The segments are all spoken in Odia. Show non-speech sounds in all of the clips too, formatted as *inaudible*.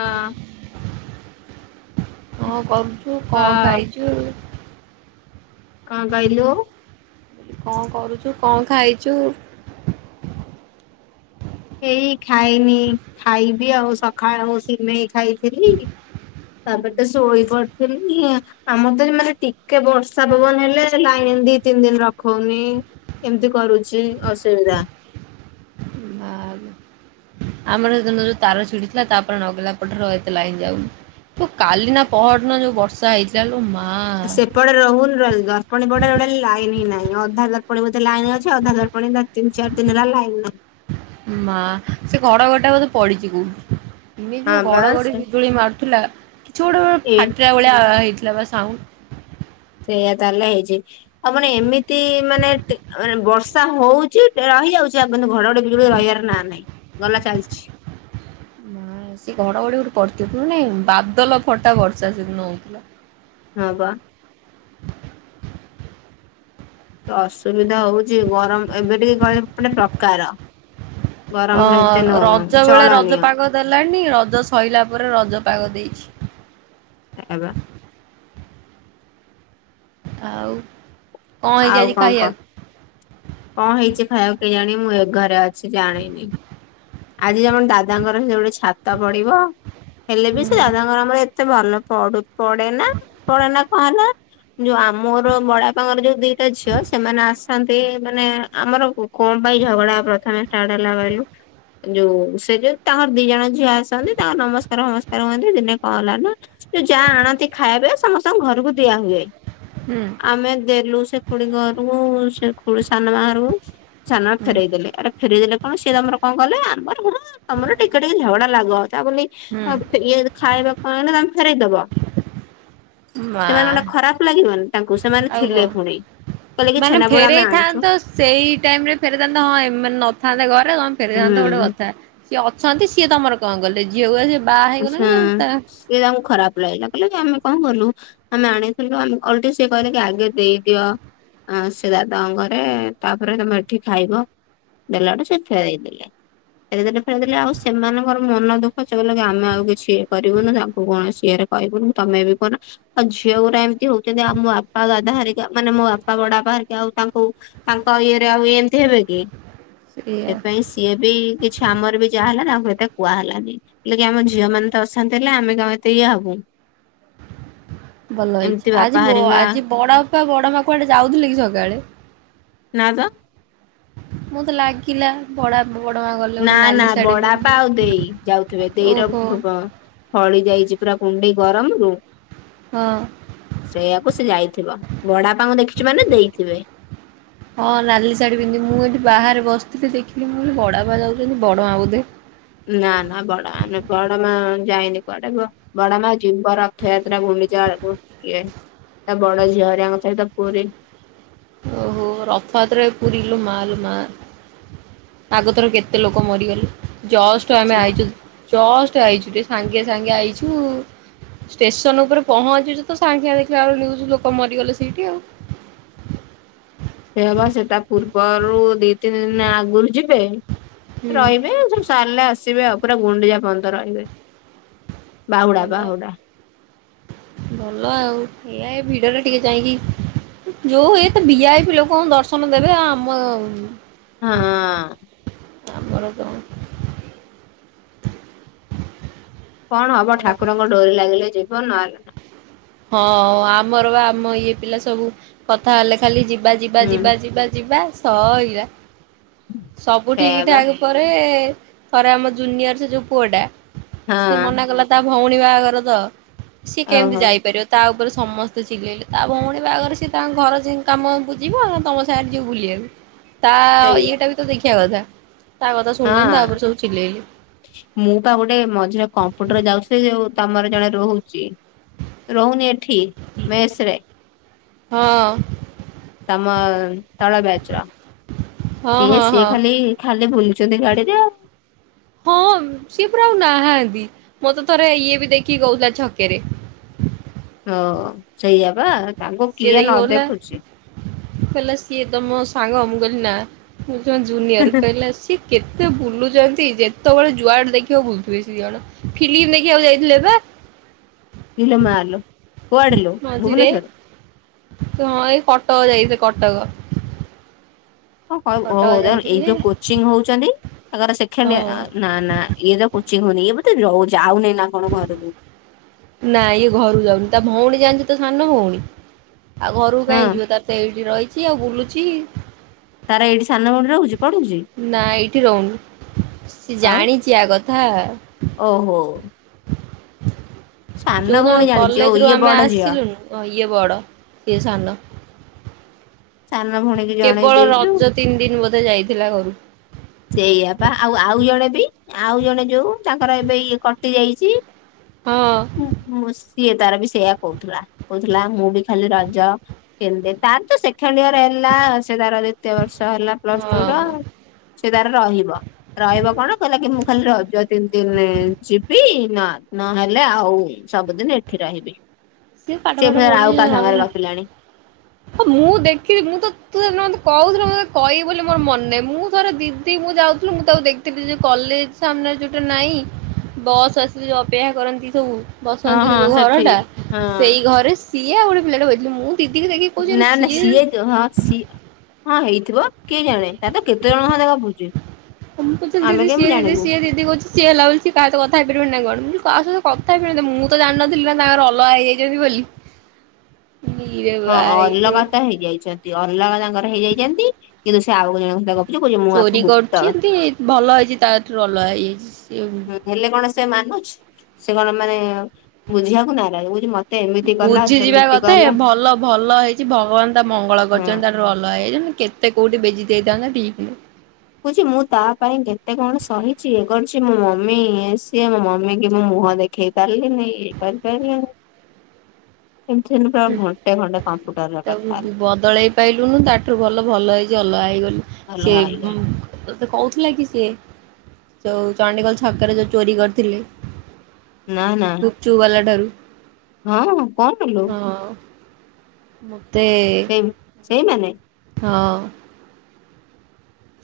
ହଁ। ହଁ କରୁଛୁ କ କଣ ଖାଇଛୁ? କଣ କହଲୁ? କଣ କରୁଛୁ କଣ ଖାଇଛୁ? ଏଇ ଖାଇନି ଖାଇବି ଆଉ ସକାଳୁ ଆଉ ସିମେଇ ଖାଇଥିଲି ତାପ ଶୋଇ ପଡିଥିଲି ଆମର ତ ମାନେ ଟିକେ ବର୍ଷା ପବନ ହେଲେ ଲାଇନ ଦି ତିନି ଦିନ ରଖଉନି ଏମିତି କରୁଛି ଅସୁବିଧା। ଆମର ସେଦିନ ଯୋଉ ତାର ଛିଡିଥିଲା ତାପରେ ନଗେଇଲା ପଟରେ ଏତେ ଲାଇନ ଯାଉନି ତ କାଲି ନା ପହର ନ ଯୋଉ ବର୍ଷା ହେଇଥିଲା। ସେପଟେ ରହୁନୁ ରହୁ ପାଣି ପ ଗୋଟେ ଲାଇନ ନାଇଁ ଅଧାଣିେ ଲାଇନ ଅ ଅଧା ତିନି ଚାରି ଦିନ ହେଲା ଲାଇନ ନାହିଁ। ମା ସେ ଘଡ ଘଡିଟା ଗୋଟେ ବୋଧେ ପଡିଛି କୋଉଠି? ଏମେ ହଁ ଯୋଉ ବା ଘଡ ଘଡି ବିଜୁଳି ମାରୁଥିଲା କିଛି ଗୋଟେ ଏଇ ଫାଟଆ ଭଳିଆ ହେଇଥିଲା। ପ୍ଲବ ସାଉ ସେଇୟା ତାହେଲେ ହେଇଛି ଆଉପଣ ଏମିତି ମାନେେ ବର୍ଷା ହଉଛି ରହିଯାଉଛି ଆପ ଘର ବିଜୁ ରହିବାର ନା ନାଇଁ ଗଲା ଚାଲିଛି ମା ସେ ଘଡଘଡି ଗ ପଡିଥଥିଲ ନାଇଁ ବାଦଲ ଫଟା ବର୍ଷା ସେଦିନ ହଉଥିଲା ହଁ ବା ଅସୁବିଧା ହଉଚ ଗରମ ଏବେ ଟିକେ ଗହ ପଟେ ପ୍ରକାର ହଁ ଗରମରେ ଏତେ ନୁହଁ ରଜ ବେଳେ ଚଳନୀୟ ରଜ ପାଗ ଦେଲାଣି ରଜ ସରଲାା ପରେ ରଜ ପାଗ ଦେଇଛି ସେ ବା ଆଉ କଣ ହେଇଛି ଆଉ ଆଜି କଣ କଣ ଖାଇବାକୁ କଣ ହେଇଛି ଖାଇବାକୁ କେ ଜାଣ ମୁଁ ଏ ଘରେ ଅଛି ଜାଣିନି ଆଜି ଜଣ ଦାଦାଙ୍କର ହ ଯୋଉଟେ ଛାତ ପଡିବ ହେଲେ ବି ସେ ହୁଁ ଦାଦାଙ୍କର ଆମର ଏତେ ଭଲ ପଡ ପଡେ ନା ପଡେନା କହ ନା ଯୋଉ ଆମର ବଡାପାଙ୍କର ଦିଟା ଝିଅ ସେମାନେ ଆସନ୍ତି ସେ ମାନେ ଆମର ବୁ କଣ ପାଇଁ ଝଗଡା ପ୍ରଥମେ। ଷ୍ଟାର୍ଟ ହେଲା କହିଲୁ ଯୋଉ ସେ ଯୋଉ ତାଙ୍କର ଦି ଜଣ ଝିଅ ଆସନ୍ତି ତାଙ୍କ ନମସ୍କାର ଫମସ୍କାର ହୁଅନ୍ତି ଦିନେ କଣ ହେଲା ନା ଯୋଉ ଯାହା ଆଣନ୍ତି ଖାଇବେ ସମସ୍ତଙ୍କ ଘରକୁ ଦିଆ ହୁଏ। ହୁଁ ଆମେ ଦେଲୁ। ସେ ଖୁଡି ଙ୍କ ଘରକୁ ସେ ଖୁଡି ସାନ ମା ଘରକୁ। ସାନ ମା ହୁଁ ଫେରଇଦେଲେ ଆରେ ଫେରଇଦଲେ। କଣ ସିଏ ତମର କଣ କଲେ ଆମର ହଁ ତମର ଟିକେ ଟିକେ ଝଗଡା ଲାଗ। ତା ବୋଲି ଅ ହୁଁ ଇଏ ଖାଇବା କଣ ନା। ଫେରେଇଦବ। ମା ସେମାନେ ଗୋଟେ ଖରାପ ଲାଗିବନି ତାଙ୍କୁ ସେମାନେ ଆଉ କଣ ଥିଲେ ପୁଣି। କହିଲେ କି ମାନେ ଛେନାପୋଡ ଆମେ ଆଣିଛୁ ଫେରେଇଥାନ୍ତ ସେଇ ଟାଇମ ରେ ଫେରଥାନ୍ତ ହଁ ଏମାନେ ନଥାନ୍ତା। ତମେ ଫେରିଥାନ୍ତ ଗୋଟେ ହୁଁ କଥା ସିଏ ଅଛନ୍ତି ସିଏ ତମର। କଣ ଗଲେ ଝିଅ କୁ। *unintelligible* ଆଚ୍ଛା ସିଏ ତାଙ୍କୁ ଖରାପ ଲାଗିଲା କହିଲାକି ଆମେ। କଣ କଲୁ ଆମେ ଆଣିଥିଲୁ ଆମ ଓଲଟି ସିଏ କହିଲାକି ଆଗେ ଦେଇଦିଅ ସେ ଦାଦଙ୍କ ଘରେ ତାପରେ ତମେ ଏଠି ଖାଇବ ଦେଲାବେଟୁ ସେ ଫେରେଇ ଦେଲେ ଫେରଇଦଲେ ଫେରଇ ଦେଲେ ଆଉ ସେମାନଙ୍କର ମନ ଦୁଃଖ ସେ କହିଲେ କ ଆମେ ଆଉ କିଛି ଇଏ କରିବୁନି ତାଙ୍କୁ କୌଣସି ଇଏରେ କହିବୁନି ତମେ ବି କହୁନ ଆଉ ଝିଅ ଗୁରା ଏମତି ହଉଛନ୍ତି ଆଉ ମୋ ବାପା ଦାଦା ହରିକା ମାନେ ମୋ ବାପା ବଡା ପା ହରିକା ଆଉ ତାଙ୍କୁ ତାଙ୍କ ଇଏରେ ଆଉ ଏମିତି ହେବେ କି। ସେଇଆ ସେଥିପାଇଁ ସିଏ ବି କିଛି ଆମର ବି ଯାହା ହେଲା ତାଙ୍କୁ ଏତ କୁହାହେଲାନି। ହେଲେ କି ଆମ ଝିଅ ମାନେ ତ ଅଶାନ୍ତ ହେଲେ ଆମେ ଙ୍କ ଏତେ ଇଏ ହବୁ। ଭଲ ହେଇଛି ଏମିତି ବାପା ଆଜି ବ ହେରିକା ଆଜି ବଡ। ପା ବଡ ମା କୁଆଡେ ଯାଉଥିଲେ କି ସକାଳେ। ନା ତ। ମୋତେ ଲାଗିଲା ବଡା ନା ନା ବଡାପା ଆଉ ଦେଇ ଯାଉଥିବେ ଦେଇ ର ଓହୋ ଫ-ଫଳି ଯାଇଛି ପୁରା କୁଣ୍ଡେଇ। ଗରମରୁୁ। ହଁ ସେଇଆକୁ ସେ ଯାଇଥିବ ବଡାପାଙ୍କୁ ଦେଖିଛୁ ମାନେ ଦେଇଥିବେ। ହଁ ଥିଲି ଦେଖିଲି ମୁଁ ବଡା ବା ଯାଉଛନ୍ତି ବଡ ମା ବୋଧେ। ନା ନା ବଡ ମା ବଡ ମା ଯାଇନି କୁଆଡେ ବି ବଡ ମା ଯିବ ରଥଯାତ୍ରା ଗୁଣ୍ଡିଚା ବେଳକୁ ଇଏ ତା ବଡ ଝିଅ ରିଆଙ୍କ ସହିତ ପୁରୀ। ଓହୋ ରଥୟାତ୍ରା ରେ ପୁରି ଲୋ ମା ଲୋ ମା ଆଗଥର କେତେ ଲୋକ ମରିଗଲ ଜଷ୍ଟ ଆମେ ଆଇଛୁ ଜଷ୍ଟ ଆଇଛୁ। ଏବେ ସାଙ୍ଗେ ସାଙ୍ଗେ ଆଇଛୁ ଷ୍ଟେସନ ଉପରେ ପହଞ୍ଚୁଛୁ ତ ସାଙ୍ଗେ ଦେଖିଲା ବେଳୁ ନିୟୁଜ୍ ଲୋକ ମରିଗଲେ ସେଇଠି ଆଉ। ସେୟା ପା ସେତା ପୂର୍ବରୁ ଦି ତିନି ଦିନ ଆଗରୁ ଯିବେ। ହୁଁ। ରହିବେ ସବୁ ସାରିଲେ ଆସିବେ ଆଉ। ପୁରା ଗୁଣ୍ଡିଜା ପନ୍ତ ରହିବେ। ବାହୁଡା ଭଲ ବାହୁଡା ଭଲ ଆଉ। ଏଇଆ ଏ ଭିଡରେ ଟିକେ ଯାଇଁକି ଯୋଉ ଏତ ବିଆପି ହେଇ ପ ଲୋକ ଦର୍ଶନ ଦେବେ ଆ ଆମ ହଁ ହଁ। ତାପର ତ କଣ ହବ ଆଉ ଠାକୁରଙ୍କ ଡୋରି ଲାଗିଲେ ଯି ଧନ ଆ ହଁ ଆମର ବା ଆମ ଇଏ ପିଲା ସବୁ କଥା ହେଲେ ଖାଲି ଯ ବାଜି ବାଜି ହୁଁ ବାଜି ବାଜି ବାସ୍ ସୋଇରା। ସବୁ ସେଇଆ ଠିକ ବା ଠାକ ପରେ ଥରେ ଆମ ଜୁନିୟର ସେ ଯୋଉ ପୁଅଟା। ସେ ହଁ ମନା କଲା ତା ଭଉଣୀ ବାହାଘର ତ ସିଏ କେମିତି ଓହୋ ଯାଇ ତା ଉପରେ ସମସ୍ତେ ଚିଲେଇଲେ ତା ଭଉଣୀ ବାଗରେ ସିଏ ତାଙ୍କ ଘର ଯ କାମକୁ ଯିବ ଆ ତମ ସାଙ୍ଗରେ ଯ ବୁଲିବାକୁ ତା ସେଇଆ ଇଏଟା ବି ତ ଦେଖିବା କଥା ତା କଥା ଶୁଣିଲେନି ତାପରେ ହଁ ସବୁ ଚିଲେଇଲେ ମୁଁ ତ ଗୋଟେ ମଝିରେ କମ୍ପୁଟର ଯାଉଛି ଯୋଉ ତମର ଜଣେ ରହୁଛି ରହୁନି ଏ ଠି ମସରେ ହଁ। ଆମ ତଲ ବଚର ହଁ ସିଏ ହଁ ସିଏ ହଁ। ଖାଲି ଖାଲି ବୁଲୁଛନ୍ତି ଗାଡିରେ ଆଉ। ହଁ ସିଏ ଆଉ ନାହାନ୍ତି ମୋତେ ଥରେ ଇଏ ବି ଦେଖିକି ଗଉଥିଲା ଛକରେ। ହ ସେଇଆ ବା। ତାଙ୍କୁ ସିଏ କିଏ ତ ନ ଗଲା ଦେଖୁଛି ହେହିଲ ସିଏ ତମ ସାଙ୍ଗ ଗନା। ଜୁନିୟର କହିଲା ସିଏ କେତେ ବୁଲୁ ଯେତେବେଳେ ଯୁଆଡେ ଦେଖିବାକୁ ଭୁଲଥିବେ ସେି ଜଣ ଫିଲ୍ିମ ଦେଖିବାକୁ ଯାଇଥିଲେ ବା। ିଇଲ ମାଲୋ। କୁଆଡେ ଲୋ ମଝିରେ ଭୁବନେଶ୍ୱର ତୁ ହଁ ଏଇ ଖଟ ଯାଇ କଟକ। କ କହି ବୁହ କଟକ ଓହ ଏଇ ଯାଇଥିଲେ ଯୋଉ କୋଚିଂ ହଉଛନ୍ତି ତାଙ୍କର ହଁ ସେକେଡିୟର ନା ନା ଇଏ ତ ହଉନି ଏ ବତେ ରହୁଚିଯାଉନି ନା କଣ ଘରକୁ। ନା ଇଏ ଘରୁ ଯାଉନି ତା ଭଉଣୀ ଜାଣିଛ ତ ସାନ ଭଉଣୀ। ଆଉ ଘର ହଁ କାହିଁ ଯିବ ତାର ସେଇଠି ରହିଛି ଆଉ ବୁଲୁଚ ଚି ତାର ଏଇଠି ସାନମୁଡିରେ ହଉଛି। ନା ଏଇଠି ରହୁନି ସେ ଆଉ ଜାଣିଛି ଆ କଥା ଓହୋ ସାନ ଯୋଉଦିନ ଭଉଣୀ ଜାଣିଛି ଓ କଲେଜ ରୁ ଇଏ ଆମେ ବଡ ଝିଅ ଆସିଲୁନୁ ଇଏ ବଡ ସିଏ ସାନ। ସାନ ଭଉଣୀକି ଜଣେଇ କେବଳ ଦେଇଛୁ ରଜ ତିନି ଦିନ ବୋଧେ। ସେ ଯାଇଥିଲା ଘରୁକୁ। ସେଇଆ ପା ଆଉ ଆଉ ଜଣେ ଆଉ ଜଣେ ଯୋଉ ତାଙ୍କର ଏବେ ଇଏ କଟି ଯାଇଛି। ହଁ ହୁଁ ହୁଁ। ସିଏ ତାର ବି ସେଇୟା କହୁଥିଲା କହୁଥିଲା ମୁଁ ବି ଖାଲି ରଜ କେେ ତାର ତ ସେଖେଣ୍ଡ ଇୟର ହେଲା ସେ ତାର ଦ୍ଵିତୀୟ ବର୍ଷ ହେଲା ପ୍ଲସ ଟୁ ର ହଁ ସେ ତାର ରହିବ ରହିବ କଣ କହିଲା କି ମୁଁ ଖାଲି ରଜ ତିନି ଦିନ ଯିବି। ନା ନ ହେଲେ ଆଉ ସବୁଦିନ ଏଠି ରହିବି। ସିଏ ପାଠ ସେ ପାଠ ଫେରେ ଆଉ ପଢିଲି କାହା ସାଙ୍ଗରେ ଗପିଲାନି। ହଁ ମୁଁ ଦେଖିଲି ମୁଁ ତ ମତେ କହୁଥିଲ ମେ କହିବି ବୋଲି ମୋର ମନେ ନାହିଁ ମୁଁ ତର ଦିଦି ମୁଁ ଯାଉଥିଲି ମୁଁ ତାକୁ ଦେଖିଥିଲି ଯୋଉ କଲେଜ ସାମ୍ନାରେ ଯୋଉଟା ନାଇଁ ବସ୍ ଆସିଲି ଯୋଉ ଅପେକ୍ଷା କରନ୍ତି ସବୁ ହଁ ବସନ୍ତି ସେ ହଁ ଯୋଉ ଘର ସେଠି ଟା ହଁ ସେଇ ଘରେ ସିଏ ଆଉ ଗୋଟେ ପିଲା ବସିଥିଲା ମୁଁ ଦିଦି କୁ ଦେଖି ନା ନା ସିଏଛ ହଁ ସି ହଁ ହେଇଥିବ କିଏ ଜାଣେ ତାର ତ କେତେ ଜଣଙ୍କ ସହିତ ଗପୁଛି। ମୁଁୁଥିଲ ଆମେ ଦିଦି ସିଏ କେମିତି ଦିଦି ଜାଣିବୁ ସି ଦି କହୁଛି ସିଏ ଲାଗୁଛି କାହା ସହିତ କଥା ହେଇପାରିବନି ନା କଣ। କାହା ସହିତ କଥା ହେଇପାରିବନି ମୁଁ ତ ଜାଣିନଥିଲି ନା ତାଙ୍କର ଅଲଗା ହେଇଯାଇଛନ୍ତି ବୋଲି। ଇରେ ହଁ ଭାଇରେ ଅଲଗା ତ ହେଇଯାଇଚନ୍। ଅଲଗା ତାଙ୍କର ହେଇଯାଇଚନ୍ତି। କିନ୍ତୁ ସେ ଆଉ ଜଣଙ୍କ ସହିତ ଗପ୍ ଚୋରି କରୁଛିନ୍ତି। ଭଲ ହେଇଛି, ତାଠରୁ ଅଲଗା ହେଇଯାଇଛି। ସିଏ ହୁଁ ହେଲେ କଣ ସେ ମା ଉଛ୍। ସେ କଣ ମାନେ ବୁଝିବାକୁ ନାରାଜ କୋହୁଛି ମ ବୁଝି ଯିବା କଥା ଭଲ ଭଲ ହେଇଛି। ଭଗବାନ ତା ମଙ୍ଗଳ ହଁ କରିଚନ୍ତି। ତାଠାରୁ ଅଲଗା ହେଇଯାଇଛନ୍ତି କେତ୍ ସେ କୋଉଠି ବେଜିତ୍ ହେଇଥାନ୍ତା ଠିକ୍ ନୁ କୋହୁଛି ମୁଁ ତା, ପାଇଁ କେତେ କଣ ସହିଛି, ଇଏ କରଛି? ମୋ ମମି ସିଏ, ମୋ ମମି କି ମୁୋ ମୁହଁ! ଦେଖେଇ ପାରିଲନି, ଇଏ କରିପାରିଲିନି। ଏମିତି ସେମିତି ପୁରା ହୁଁ! ଘଣ୍ଟେ ଘଣ୍ଟେ କମ୍ପ୍ୟୁଟରରେ କଥା ତାକୁ ହେଲା ବଦଳେଇ ପାଇଲୁନୁ। ତାଠାରୁୁ ଭଲ, ଭଲ ହେଇ ଚି ଅଲା ଏଇଗଲି। ସେ ଅଲଗା ଗୁଁକ ହେଇଗଲୁ ତତେ କ କହୁଥିଲା କି ସିଏ ଯଉ ଚଣ୍ଡିଖୋଲ ଛକରେ ଯଉଁ ଚୋରି କରିଥିଲେ। ନା ନା ଗୁପଚୁପ୍ ବାଲା ଠାରୁ। ହଁ କଣ? ଆଲୋ। ମଁ, ତେ ଏ ଏଇମାନେ ହଁ।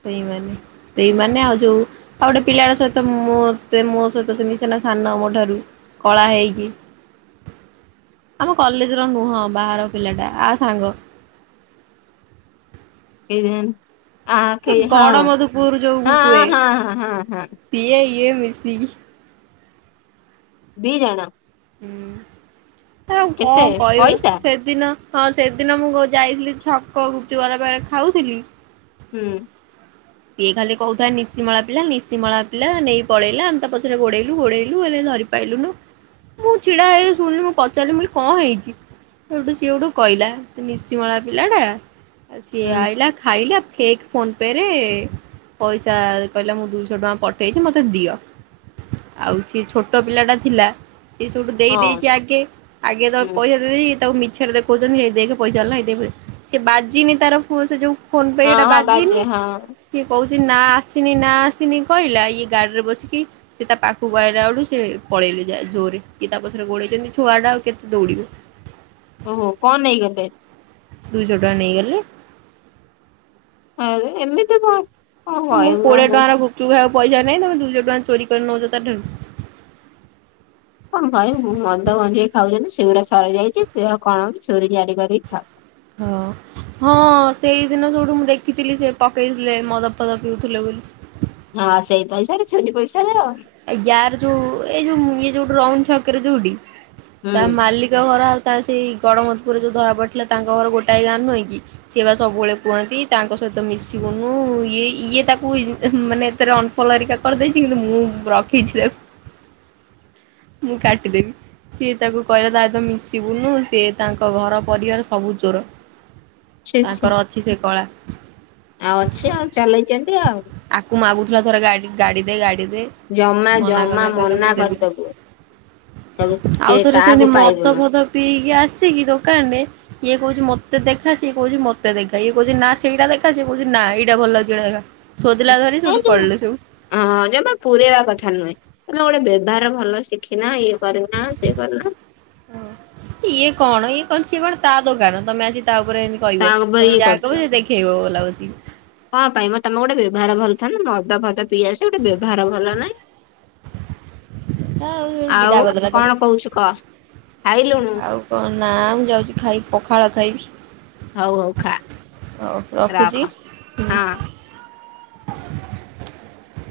ସେଇମାନେ ସେଇମାନେ, ଆଉ ଯୋଉ ଆଉ ଗୋଟେ ପିଲାଟା ସହିତ ମତେ ମୋ ସହିତ, ସେ ମିସେନା ସାନ ମୋ ଠାରୁ କଳା ହେଇକି, ଆମ କଲେଜ ର ନୁହଁ। ବାହାର ପିଲାଟା ଆ ସାଙ୍ଗ ଏଇଜେନ୍ ଆଖେଇ ହଁ ଗଡମଧୁପୁର ଯୋଉ ମୁଁ ହଁ କୁହେ ହଁ ହ ହଁ ହଁ। ସିଏ ଇଏ ମିଶିକି ଦି ଜଣ। ହୁଁ। ଆଉ କଣ କେତେ କହିବ? ପଇସା ସେଦିନ, ହଁ, ସେଦିନ ମୁଁ ଯାଇଥିଲି ଛକ ଗୁପଚୁପ ବାଲାଗରା ପାଖରେ ଖାଉଥିଲି। ହୁଁ। ସିଏ ଖାଲି କହୁଥା ନିଶିମଳା ପିଲା ନିଶିମଳା ପିଲା ନେଇ ପଳେଇଲା ଆମେ ତା ପଛରେ ଗୋଡେଇଲୁ ଗୋଡେଇଲୁ ହେଲେ ଧରି ପାଇଲୁନୁ। ମୁଁ ଛିଡା ହେଇ ଶୁଣିଲି ମୁଁ ପଚାରିଲି ମୁଁ ବୋଲି କଣ ହେଇଛି? ସେଠୁ ସିଏ ହଠୁ କହିଲା ସିଏ ନିଶିମଳା ପିଲାଟା ଆଉ ସିଏ ହୁଁ ଆଇଲା ଖାଇଲା ଖେକ୍ ଫୋନ୍ ପେ ରେ ପଇସା କହିଲା ମୁଁ ଦୁଇଶହ ଟଙ୍କା ପଠେଇଛି ମତେ ଦିଅ। ଆଉ ସିଏ ଛୋଟ ପିଲା ଟା ଥିଲା ସେ ସଟୁ ହଁ ଦେଇେଇଛି ଆଗେ। ଆଗେ ତଳେ ହୁଁ ପଇସା ଦେଇେଇ ଇଏ ତାକୁ ମି ଛେରେ ଦେଖଉଛନ୍ତି, ହେଇ ଦେଖ ପଇସା ଆରିଲା ହେଇ ଦେଖେ ପଇ, ସେ ବାଜିିନି ତାର ଫୋ ସେ ଯଉଁ ଫୋନ ହଁ ପେଟା ହଁ ବାଜେ ବାଜିିନି। ହଁ ଏ କହୁଛି! ନା ଆସିନି, ନା ଆସିନି, କହିଲା ଇଏ ଗାଡିରେ ବସିକି ସେ ତା ପାଖକୁ ଆଇଲା ବେଳୁ, ସେ ପଳେଇଲେ ଜୋରରେ। ଇଏ ତା ପଛରେ ଗୌଡେଇଛନ୍ତି, ଛୁଆ ଟା ଆଉ କେତେ ଦୌଡିବ? ଓହୋ! କ ନେଇଗଲେ? ଦୁଇଶହ ଟଙ୍କା ନେଇଗଲେ। ହଉ ଏମିତି କ ହଁ ମୁଁ କୋଡିଏ ଟଙ୍କାର ଗୁପଚୁପ ଖାଇବ ପଇସା ନାଇଁ, ତମେ ଦୁଇଶ ଟଙ୍କା ଚୋରି କରି ନଉଛ ତାଠାରୁ। କଣ କହିବୁ ମଦ ଗଞ୍ଜେଇ ଖାଉଛନ୍ତି ସେଗୁଡା ସରିଯାଇଛି, ଦେହ କଣ ହଉଛି ଚୋରି ଚାରି କରିକି ଖାଅ ହଁ ହଁ ସେଇଦିନ ସୋଉଠୁ ମୁଁ ଦେଖିଥିଲି ସେ ପକେଇଥିଲେ, ମଦ ଫଦ ପିଉଥିଲେ ବୋଲି। ହଁ ସେଇ ପଇସାରେ ଚୋରି ପଇସା ଏ ଯାର ଯଉ ଏଇ ଯୋଉ *unintelligible* ଯୋଉଠି *unintelligible* ଛକରେ ଯୋଉଠି। ତା ହୁଁ ମାଲିକ ଘର ଆ ତା ସେଇ ଗଡ଼ମଧପୁରରେ ଯେଉଁ ଧରା ପଡ଼ିଥିଲା ତାଙ୍କ ଘର ଗୋଟାଏ ଗାଁ ନୁହେଁକି, ସିଏ ବା ସବୁବେଳେ କୁହନ୍ତି ତାଙ୍କ ସହିତ ମିଶିବୁନୁ ଇଏ ଇଏ ତାକୁ ମାନେ ଏଥରେ ଅଣଫଲୋ ହେରିକା କରିଦେଇଛି, କିନ୍ତୁ ମୁଁ ରଖିଚି ତାକୁ। ମୁଁ କାଟିଦେବି, ସିଏ ତାକୁ କହିଲା ତା ତ ମିଶିବୁନୁ ସିଏ ତାଙ୍କ ଘର ପରିବାର ସବୁ ଚୋର। ଛି ଛି ତାଙ୍କର ଅଛି ସେ କଳା। ଆଉ ଅଛି ଆଉ ଚଲେଇଚନ୍ତି। ଆକୁ ମାଗୁଥିଲା ଥରେ ଗାଡି। ଗାଡ଼ି ଦେ ଗାଡ଼ି ଦେ ଦେ ଜମା ମନା ଜମା କନା କଲେ ମନା ମୁଁ ଦେବିିନି। କରିଦବୁ କହିବୁ କେ ଆଉଥରେ ସେମିତି କାହାକୁ ମଦ ପାଇବୁନୁ ଫଦ ପିଇକି ଆସିକି ଦୋକାନ ରେ ଇ *unintelligible* ଅଁ ଜମା ପୁରେଇବା କଥା ନୁହେଁ। ତମେ ଗୋଟେ ବ୍ୟବହାର ଭଲ ଶିଖିନା ଇଏ କରିନାହଁ, ସେ କରିନାହଁ। ଇଏ କଣ ଇଏ କଣ ସିଏ କଣ ତା ଦୋକାନ ତମେ ଆଜି ତା ଉପରେ ଏମିତି ତା କହିବ, ଉପରେ ତମେ ଯା କହିବ ସେ ଦେଖେଇବ ଗଲା ବସି *inaudible* କାଁ ପାଇଁ ମ ତମେ ଗୋଟେ ବ୍ୟବହାର ଭଲ ଥାନ୍ତା ମ୍ ମଦ ଫଦ ପିଇ ଆସିବ ଗୋଟେ ବ୍ୟବହାର ଭଲ ନାହିଁ। ସେଟା ଆଉ ବିଦା କରିଦେଲା କଣ କହୁଛୁ କହ ତାକୁ। ଖାଇଲୁଣୁ ଆଉ କଣ ନା ମୁଁ ଯାଉଛି ଖାଇ ପଖାଳ ଖାଇବି। ହଉ ହଉ ଖା, ହଉ ରଖ, ରଖୁଛି। ହଁ। *inaudible*